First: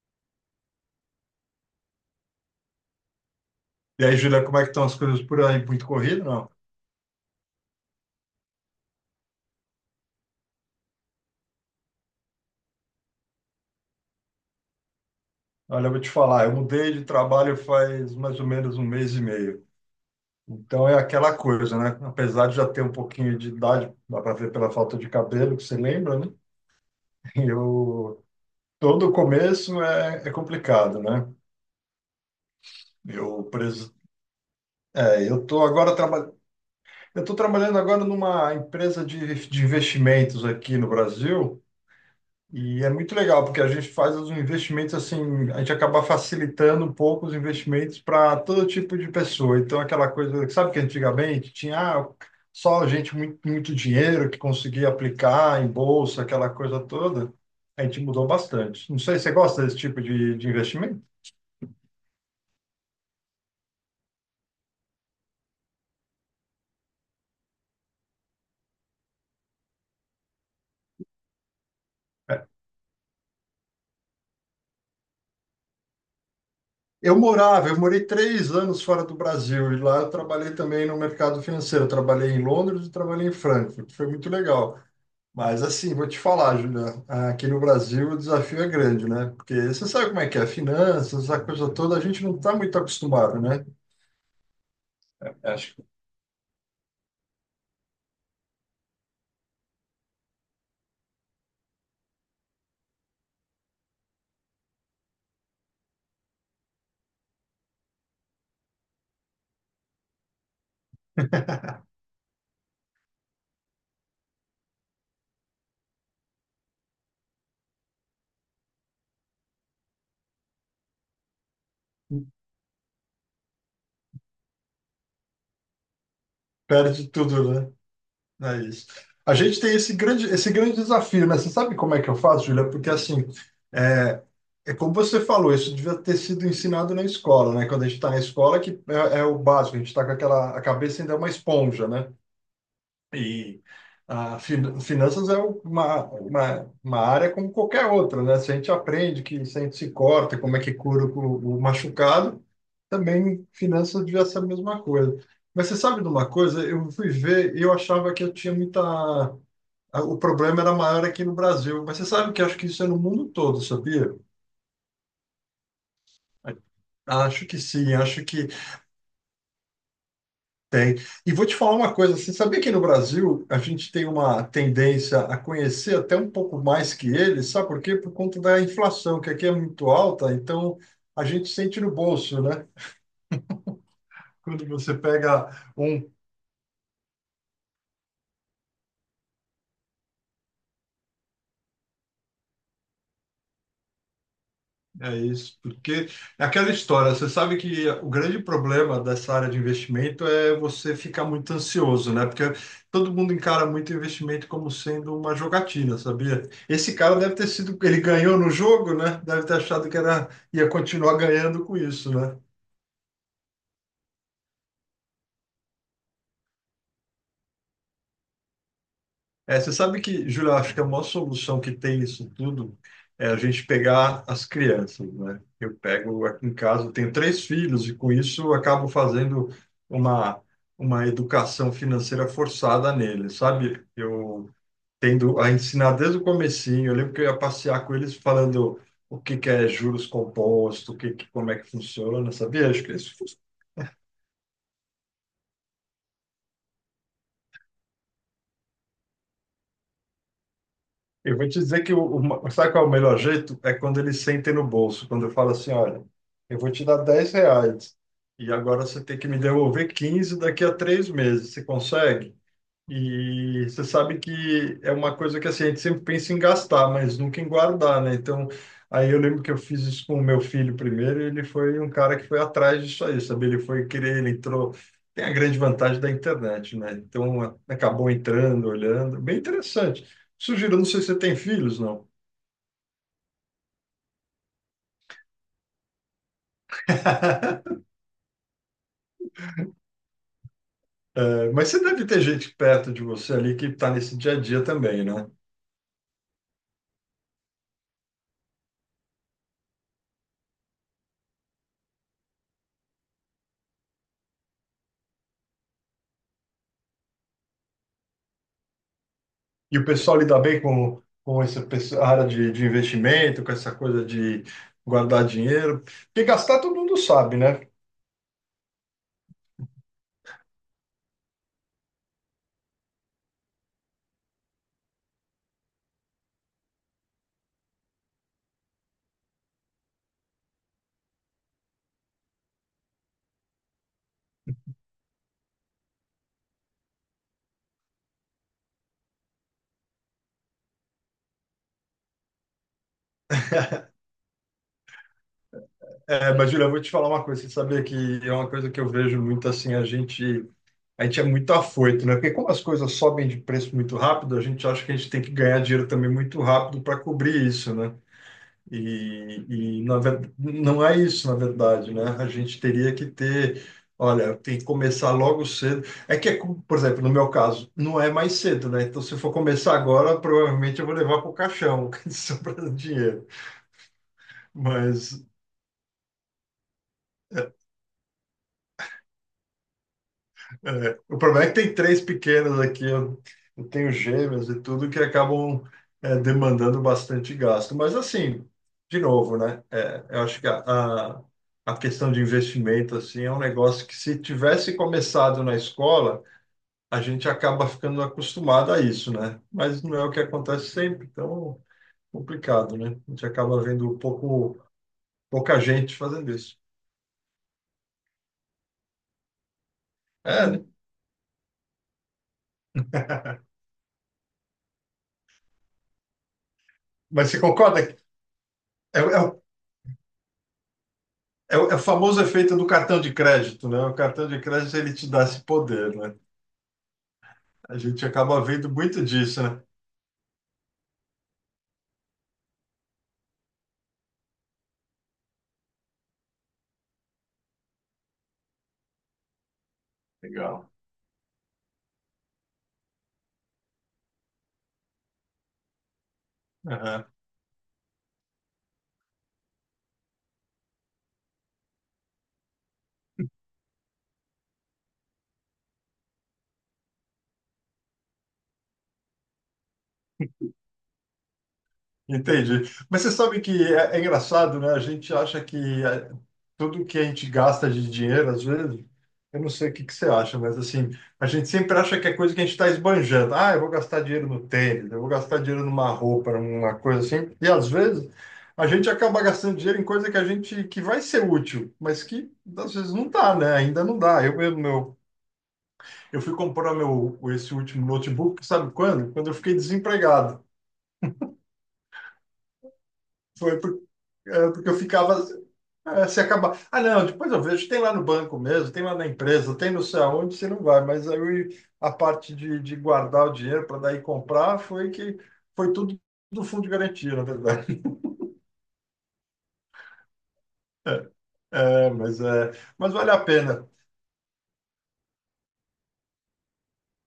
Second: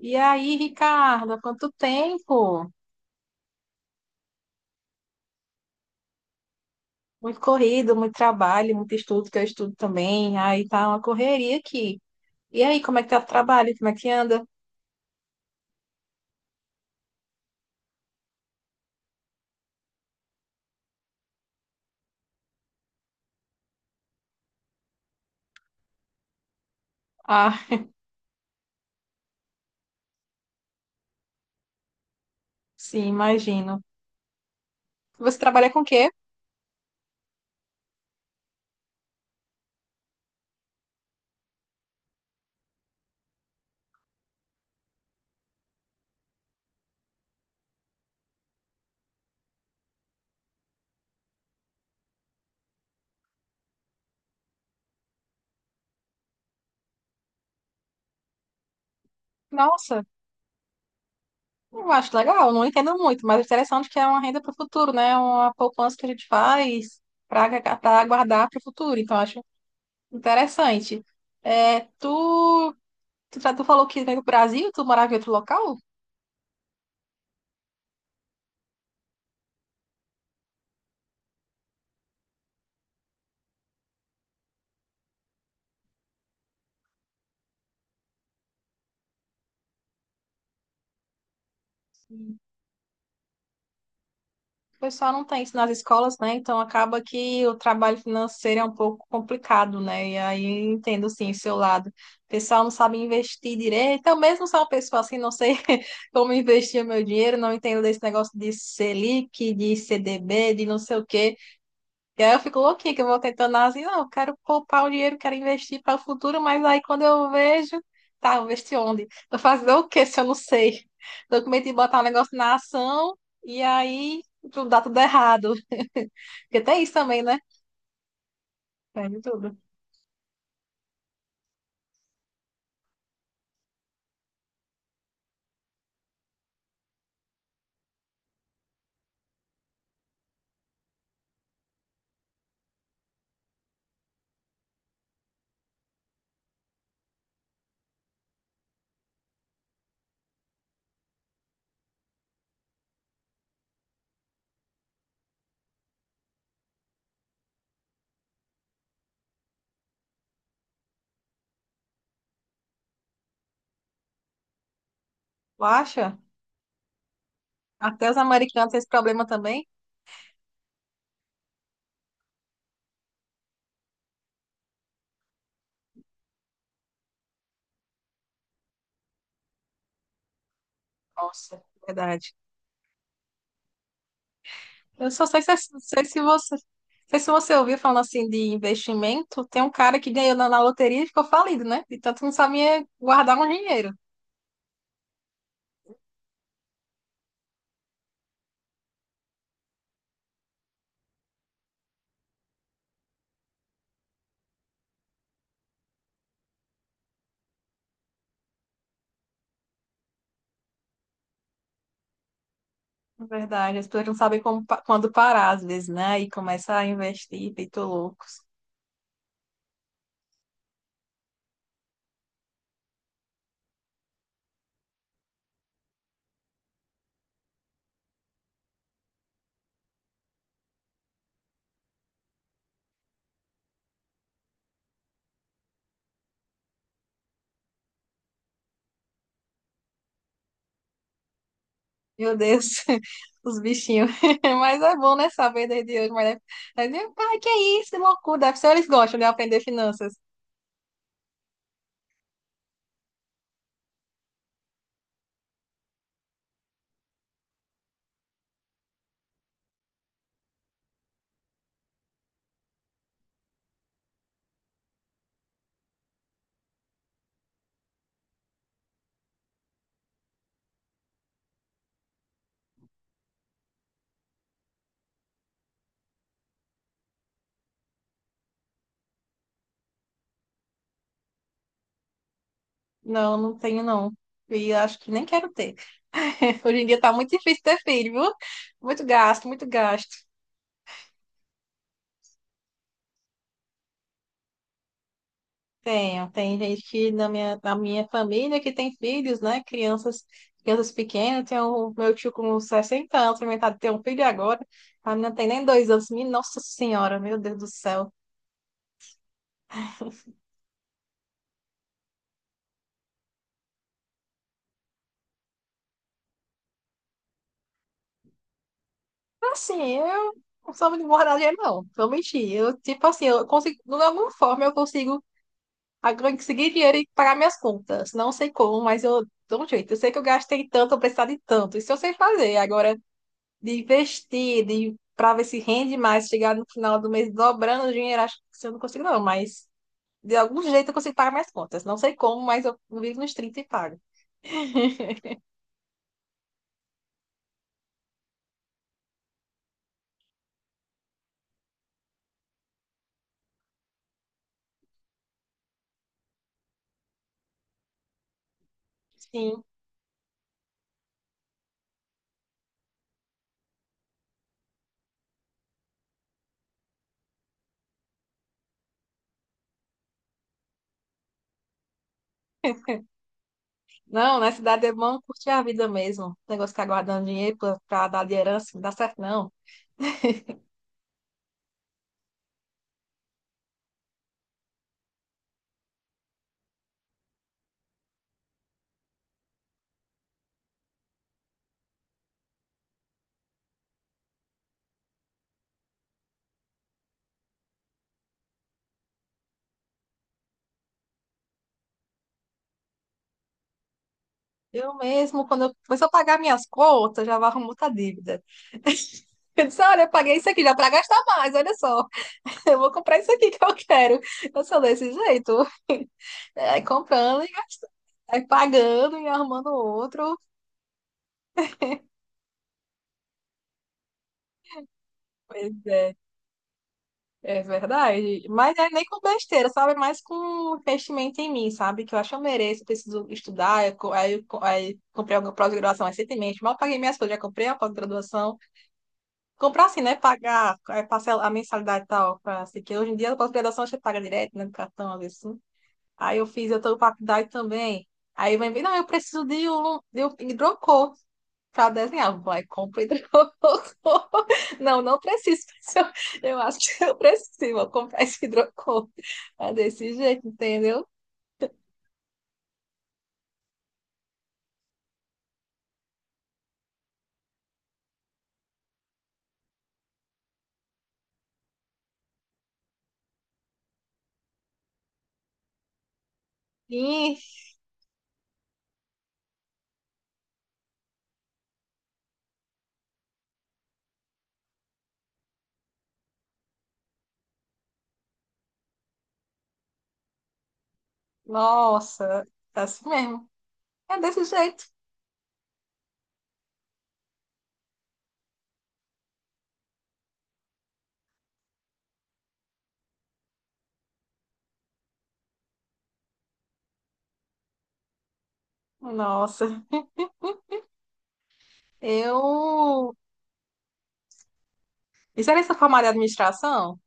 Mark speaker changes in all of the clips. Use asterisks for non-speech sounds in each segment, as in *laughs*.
Speaker 1: E aí, Ricardo, há quanto tempo?
Speaker 2: E aí, Julia, como é que estão as coisas por aí? Muito corrido, não?
Speaker 1: Muito corrido, muito trabalho, muito estudo, que eu estudo também. Aí tá uma correria aqui. E aí, como é que tá o trabalho? Como é que anda?
Speaker 2: Olha, eu vou te falar, eu mudei de trabalho faz mais ou menos um mês e meio. Então é aquela coisa, né? Apesar de já ter um pouquinho de idade, dá para ver pela falta de cabelo, que você lembra, né? *laughs*
Speaker 1: Ah,
Speaker 2: Eu Todo começo é complicado, né?
Speaker 1: sim,
Speaker 2: Eu
Speaker 1: imagino.
Speaker 2: preso, é,
Speaker 1: Você
Speaker 2: eu tô
Speaker 1: trabalha com o
Speaker 2: agora
Speaker 1: quê?
Speaker 2: traba... eu tô trabalhando agora numa empresa de investimentos aqui no Brasil. E é muito legal, porque a gente faz os investimentos assim, a gente acaba facilitando um pouco os investimentos para todo tipo de pessoa. Então, aquela coisa, sabe que antigamente tinha só gente muito, muito dinheiro que conseguia aplicar em bolsa, aquela coisa toda. A gente mudou bastante. Não sei, você gosta desse tipo
Speaker 1: Nossa,
Speaker 2: de investimento?
Speaker 1: eu acho legal, não entendo muito, mas é interessante é que é uma renda para o futuro, né? Uma poupança que a gente faz para guardar para o futuro. Então, eu acho interessante. É, tu falou que veio do Brasil, tu morava em outro local?
Speaker 2: Eu morava, eu morei 3 anos fora do Brasil e lá eu trabalhei também no mercado financeiro. Eu trabalhei em Londres e trabalhei em Frankfurt. Foi muito legal. Mas assim, vou te falar, Julia, aqui no Brasil o desafio é grande, né? Porque você sabe como é que é, finanças, essa coisa toda, a gente não está muito acostumado, né?
Speaker 1: O pessoal não tem isso nas
Speaker 2: Acho que
Speaker 1: escolas, né? Então acaba que o trabalho financeiro é um pouco complicado, né? E aí eu entendo sim o seu lado. O pessoal não sabe investir direito. Eu mesmo sou uma pessoa assim, não sei *laughs* como investir o meu dinheiro, não entendo desse negócio de Selic, de CDB, de não sei o quê. E aí eu fico louquinha que eu vou tentando assim, não, eu quero poupar o dinheiro, quero investir para o futuro, mas aí quando eu vejo, tá, vou investir onde? Vou fazer o quê se eu não sei? Tô com medo de botar um negócio na ação e aí tudo dá tudo errado. *laughs* Porque tem isso
Speaker 2: perde
Speaker 1: também, né?
Speaker 2: tudo, né? É isso.
Speaker 1: Perde
Speaker 2: A
Speaker 1: tudo.
Speaker 2: gente tem esse grande desafio, né? Você sabe como é que eu faço, Julia? Porque assim, é, é como você falou, isso devia ter sido ensinado na escola, né? Quando a gente está na escola, que é o básico, a gente está com aquela, a cabeça ainda é uma esponja, né? E finanças é uma área como qualquer outra, né? Se a gente aprende que se a gente se corta, como é que cura o machucado, também finanças devia ser a mesma coisa. Mas você sabe de uma coisa? Eu fui ver e eu achava que eu tinha muita... O problema era maior aqui no Brasil. Mas você sabe que eu acho que isso é no mundo todo, sabia?
Speaker 1: Tu acha?
Speaker 2: Acho que sim,
Speaker 1: Até os
Speaker 2: acho que.
Speaker 1: americanos têm esse problema também?
Speaker 2: Tem. E vou te falar uma coisa, assim, sabia que no Brasil a gente tem uma tendência a conhecer até um pouco mais que eles, sabe por quê? Por conta da inflação, que aqui é muito alta, então a gente
Speaker 1: Nossa,
Speaker 2: sente no
Speaker 1: verdade.
Speaker 2: bolso, né? Quando você
Speaker 1: Eu só
Speaker 2: pega
Speaker 1: sei
Speaker 2: um.
Speaker 1: se você. Sei se você ouviu falando assim de investimento, tem um cara que ganhou na loteria e ficou falido, né? De tanto que não sabia guardar um dinheiro.
Speaker 2: É isso, porque é aquela história, você sabe que o grande problema dessa área de investimento é você ficar muito ansioso, né? Porque todo mundo encara muito investimento como sendo uma jogatina, sabia? Esse cara deve ter sido, ele ganhou no jogo, né? Deve ter achado que era, ia continuar ganhando com isso, né?
Speaker 1: É verdade, as pessoas não sabem quando parar, às vezes, né? E começa a investir, feito loucos.
Speaker 2: É, você sabe que, Júlio, eu acho que a maior solução que tem isso tudo é a gente pegar as crianças, né? Eu pego aqui em casa, eu tenho 3 filhos e com isso eu acabo fazendo uma, uma educação financeira forçada neles, sabe? Eu tendo a ensinar desde o comecinho, eu lembro que eu ia passear com eles falando o que que é juros compostos, o que, como é que funciona,
Speaker 1: Meu Deus,
Speaker 2: sabia? Acho que isso.
Speaker 1: *laughs* os bichinhos. *laughs* Mas é bom, né? Saber desde hoje. Mas pai que é isso, que loucura. Deve ser eles gostam de aprender finanças.
Speaker 2: Eu vou te dizer que o sabe qual é o melhor jeito? É quando eles sentem no bolso, quando eu falo assim, olha, eu vou te dar R$ 10 e agora você tem que me devolver 15 daqui a 3 meses. Você consegue? E você sabe que é uma coisa que assim, a gente sempre pensa em gastar, mas nunca em guardar, né? Então, aí eu lembro que eu fiz isso com o meu filho primeiro, e ele foi um cara que foi atrás disso aí, sabe? Ele foi querer, ele entrou. Tem a grande vantagem da internet, né? Então, acabou entrando, olhando. Bem interessante. Sugiro, não sei se você tem filhos, não.
Speaker 1: Não, não tenho, não. E acho que nem quero ter. *laughs* Hoje em dia tá muito difícil ter
Speaker 2: *laughs*
Speaker 1: filho, viu? Muito gasto, muito gasto.
Speaker 2: É, mas você deve ter gente perto de você ali que está nesse dia a dia também, né?
Speaker 1: Tenho, tem gente que na minha família que tem filhos, né? Crianças, crianças pequenas, tem o meu tio com 60 anos, experimentado ter um filho agora. A menina tem nem dois anos. Minha Nossa Senhora, meu Deus do céu.
Speaker 2: E o pessoal lida bem com essa área de investimento, com essa coisa de guardar dinheiro. Porque gastar todo mundo sabe, né?
Speaker 1: Assim, eu não sou muito moradia, não. Vou mentir. Eu, tipo assim, eu consigo, de alguma forma, conseguir dinheiro e pagar minhas contas. Não sei como, mas eu dou um jeito. Eu sei que eu gastei tanto, eu precisava de tanto. Isso eu sei fazer. Agora. De investir, de para ver se rende mais, chegar no final do mês dobrando o dinheiro, acho que eu não consigo, não, mas de algum jeito eu consigo pagar minhas contas. Não sei como, mas eu vivo nos 30 e
Speaker 2: *laughs*
Speaker 1: pago. *laughs*
Speaker 2: É, mas, Julia, eu vou te falar uma coisa. Você sabia que é uma coisa que eu vejo muito assim, a gente é muito afoito, né? Porque como as coisas sobem de preço muito rápido, a gente acha que a gente tem que ganhar dinheiro também muito rápido para cobrir isso, né? E,
Speaker 1: Sim.
Speaker 2: e não é isso, na verdade, né? A gente teria que ter, olha, tem que começar logo cedo. É que, por exemplo, no meu caso, não é mais cedo, né? Então, se eu for começar agora, provavelmente eu vou levar para o caixão, *laughs* sobrando dinheiro.
Speaker 1: Não, na cidade é bom
Speaker 2: Mas
Speaker 1: curtir a vida mesmo. O negócio de ficar guardando dinheiro para dar de herança, não dá certo, não.
Speaker 2: é, o problema é que tem 3 pequenos aqui, eu tenho gêmeos e tudo que acabam demandando bastante gasto. Mas assim, de novo, né? É, eu acho que a, a questão de investimento assim é um negócio que se tivesse começado na escola, a gente acaba ficando acostumado a isso, né? Mas não é o que acontece sempre, então complicado, né? A gente acaba vendo pouco,
Speaker 1: Eu mesmo,
Speaker 2: pouca
Speaker 1: quando eu
Speaker 2: gente
Speaker 1: começar a
Speaker 2: fazendo
Speaker 1: pagar
Speaker 2: isso.
Speaker 1: minhas contas, já vou arrumar outra dívida. *laughs* Eu disse, olha, eu paguei
Speaker 2: É,
Speaker 1: isso aqui
Speaker 2: né?
Speaker 1: já para gastar mais, olha só. Eu vou comprar isso aqui que eu quero. Eu sou desse jeito. *laughs* É,
Speaker 2: Mas você
Speaker 1: comprando e gastando.
Speaker 2: concorda? Que.
Speaker 1: Vai
Speaker 2: É,
Speaker 1: pagando e
Speaker 2: é
Speaker 1: arrumando outro.
Speaker 2: é o famoso efeito do cartão de crédito, né? O cartão de crédito ele te dá esse
Speaker 1: Pois
Speaker 2: poder, né?
Speaker 1: é, é
Speaker 2: A gente acaba
Speaker 1: verdade.
Speaker 2: vendo
Speaker 1: Mas é
Speaker 2: muito
Speaker 1: nem com
Speaker 2: disso, né?
Speaker 1: besteira, sabe? É mais com investimento em mim, sabe? Que eu acho que eu mereço, preciso estudar. Aí comprei alguma pós-graduação recentemente. Mal paguei minhas coisas, já comprei a pós-graduação. Comprar assim, né?
Speaker 2: Legal.
Speaker 1: Pagar é, parcela, a mensalidade e tal. Assim, que hoje em dia a pós-graduação você paga direto, né? No cartão, às vezes. Assim. Eu tô
Speaker 2: Aham.
Speaker 1: faculdade também. Aí vem, não, eu preciso de um hidrocor para desenhar. Vai, compra e hidrocor. *laughs* Não, não preciso. Pessoal. Eu acho que eu preciso. Vou comprar esse hidrocor. É desse jeito, entendeu?
Speaker 2: Entendi. Mas você sabe que é engraçado, né? A gente acha que tudo que a gente gasta de dinheiro, às vezes, eu não sei o que que você acha, mas assim, a gente sempre acha que é coisa que a gente está esbanjando. Ah, eu vou gastar dinheiro no tênis, eu vou gastar dinheiro numa roupa, numa coisa assim.
Speaker 1: Ih,
Speaker 2: E às vezes a gente acaba gastando dinheiro em coisa que a gente que vai ser útil, mas que às vezes não dá, né? Ainda não dá. Eu mesmo, meu, eu fui comprar meu esse último notebook, sabe quando? Quando eu fiquei desempregado.
Speaker 1: nossa, é assim mesmo.
Speaker 2: Foi por-
Speaker 1: É desse
Speaker 2: é, porque eu
Speaker 1: jeito.
Speaker 2: ficava. É, se acabar. Ah, não, depois eu vejo. Tem lá no banco mesmo, tem lá na empresa, tem não sei aonde, você não vai. Mas aí a parte de guardar o dinheiro para daí comprar foi que foi tudo do fundo de garantia, na verdade. *laughs*
Speaker 1: Nossa,
Speaker 2: É, mas, mas vale
Speaker 1: eu.
Speaker 2: a pena.
Speaker 1: Isso era essa formada de administração?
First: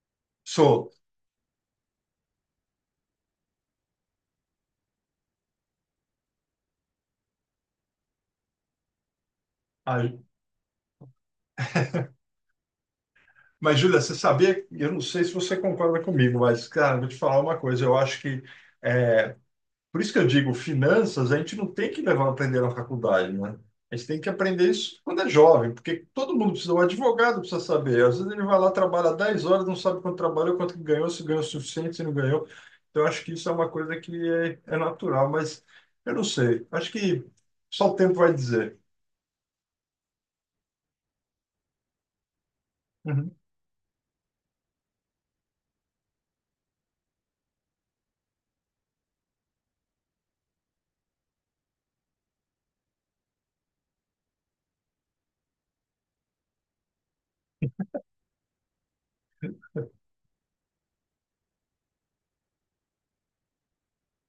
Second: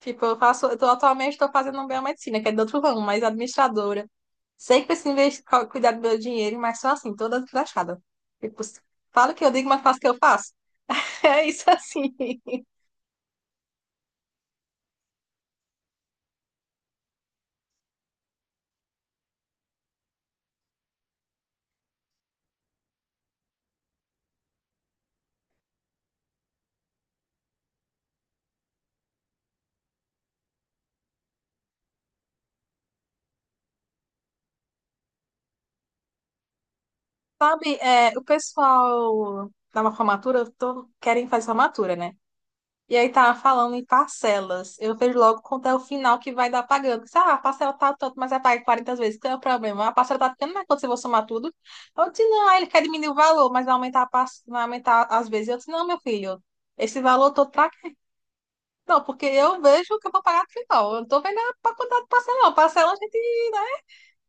Speaker 1: Tipo, eu faço, eu tô,
Speaker 2: Sou.
Speaker 1: atualmente estou fazendo biomedicina, que é de outro ramo, mas administradora. Sei que preciso investir, cuidar do meu dinheiro, mas só assim, toda desgraçada. Tipo, falo o que eu digo, mas faço o
Speaker 2: Ah,
Speaker 1: que eu faço. *laughs* É isso assim.
Speaker 2: mas, Júlia, você sabia? Eu não sei se você concorda comigo, mas, cara, vou te falar uma coisa. Eu acho que. É, por isso que eu digo, finanças, a gente não tem que levar a aprender na faculdade, né? A gente tem que aprender isso quando é jovem, porque todo mundo precisa, o advogado precisa saber. Às vezes ele vai lá, trabalha 10 horas, não sabe quanto trabalhou, quanto que ganhou, se ganhou o suficiente, se não ganhou. Então, eu acho que isso é uma coisa que é natural, mas eu não sei. Acho que
Speaker 1: Sabe,
Speaker 2: só o
Speaker 1: é,
Speaker 2: tempo
Speaker 1: o
Speaker 2: vai dizer.
Speaker 1: pessoal da uma formatura, eu tô, querem fazer formatura, né? E aí tava
Speaker 2: Uhum.
Speaker 1: falando em parcelas. Eu vejo logo quanto é o final que vai dar pagando. Disse, ah, a parcela tá tanto, mas vai pagar 40 vezes. Qual é o problema? A parcela tá ficando, mas quando você for somar tudo. Eu disse, não, aí ele quer diminuir o valor, mas vai aumentar, vai aumentar as vezes. Eu disse, não, meu filho, esse valor todo pra quê? Não, porque eu vejo que eu vou pagar no final. Eu não tô vendo a quantidade de parcela, não. Parcela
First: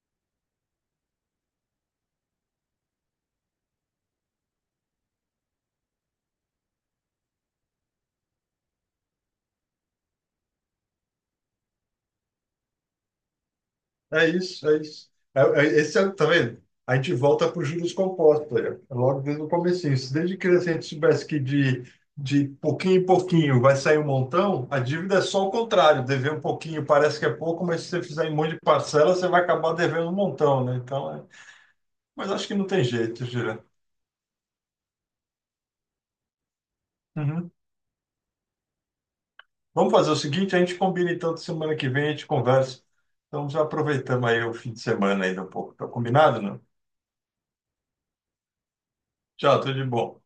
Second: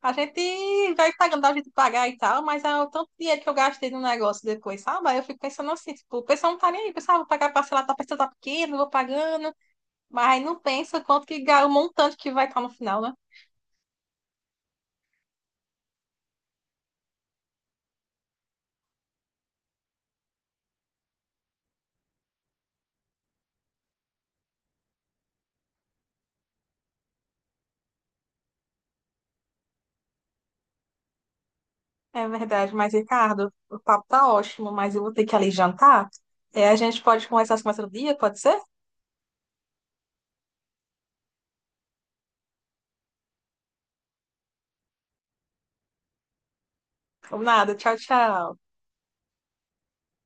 Speaker 1: a gente vai pagando, dá jeito de pagar e tal, mas é o tanto de dinheiro que eu gastei no negócio depois, sabe? Aí eu fico pensando assim, tipo, o pessoal não tá nem aí, o pessoal, ah, vou pagar parcelado, tá a parcela tá pequeno, vou pagando, mas não pensa quanto que, o montante que vai estar no final, né?
Speaker 2: É isso, é isso. Esse é, tá vendo? A gente volta para os juros compostos, olha, logo desde o comecinho. Se desde criança a gente soubesse que de pouquinho em pouquinho vai sair um montão, a dívida é só o contrário. Dever um pouquinho parece que é pouco, mas se você fizer em um monte de parcela, você vai acabar devendo um montão, né? Então, é...
Speaker 1: É
Speaker 2: Mas acho que não
Speaker 1: verdade,
Speaker 2: tem
Speaker 1: mas
Speaker 2: jeito,
Speaker 1: Ricardo,
Speaker 2: Gira.
Speaker 1: o papo tá ótimo, mas eu vou ter que ali jantar. É, a gente pode
Speaker 2: Uhum.
Speaker 1: conversar assim mais outro dia, pode ser?
Speaker 2: Vamos fazer o seguinte, a gente combina então de semana que vem, a gente conversa. Então já aproveitamos aí o fim de semana ainda um pouco. Tá combinado, não?
Speaker 1: Ou nada, tchau, tchau.
Speaker 2: Tchau, tudo de bom.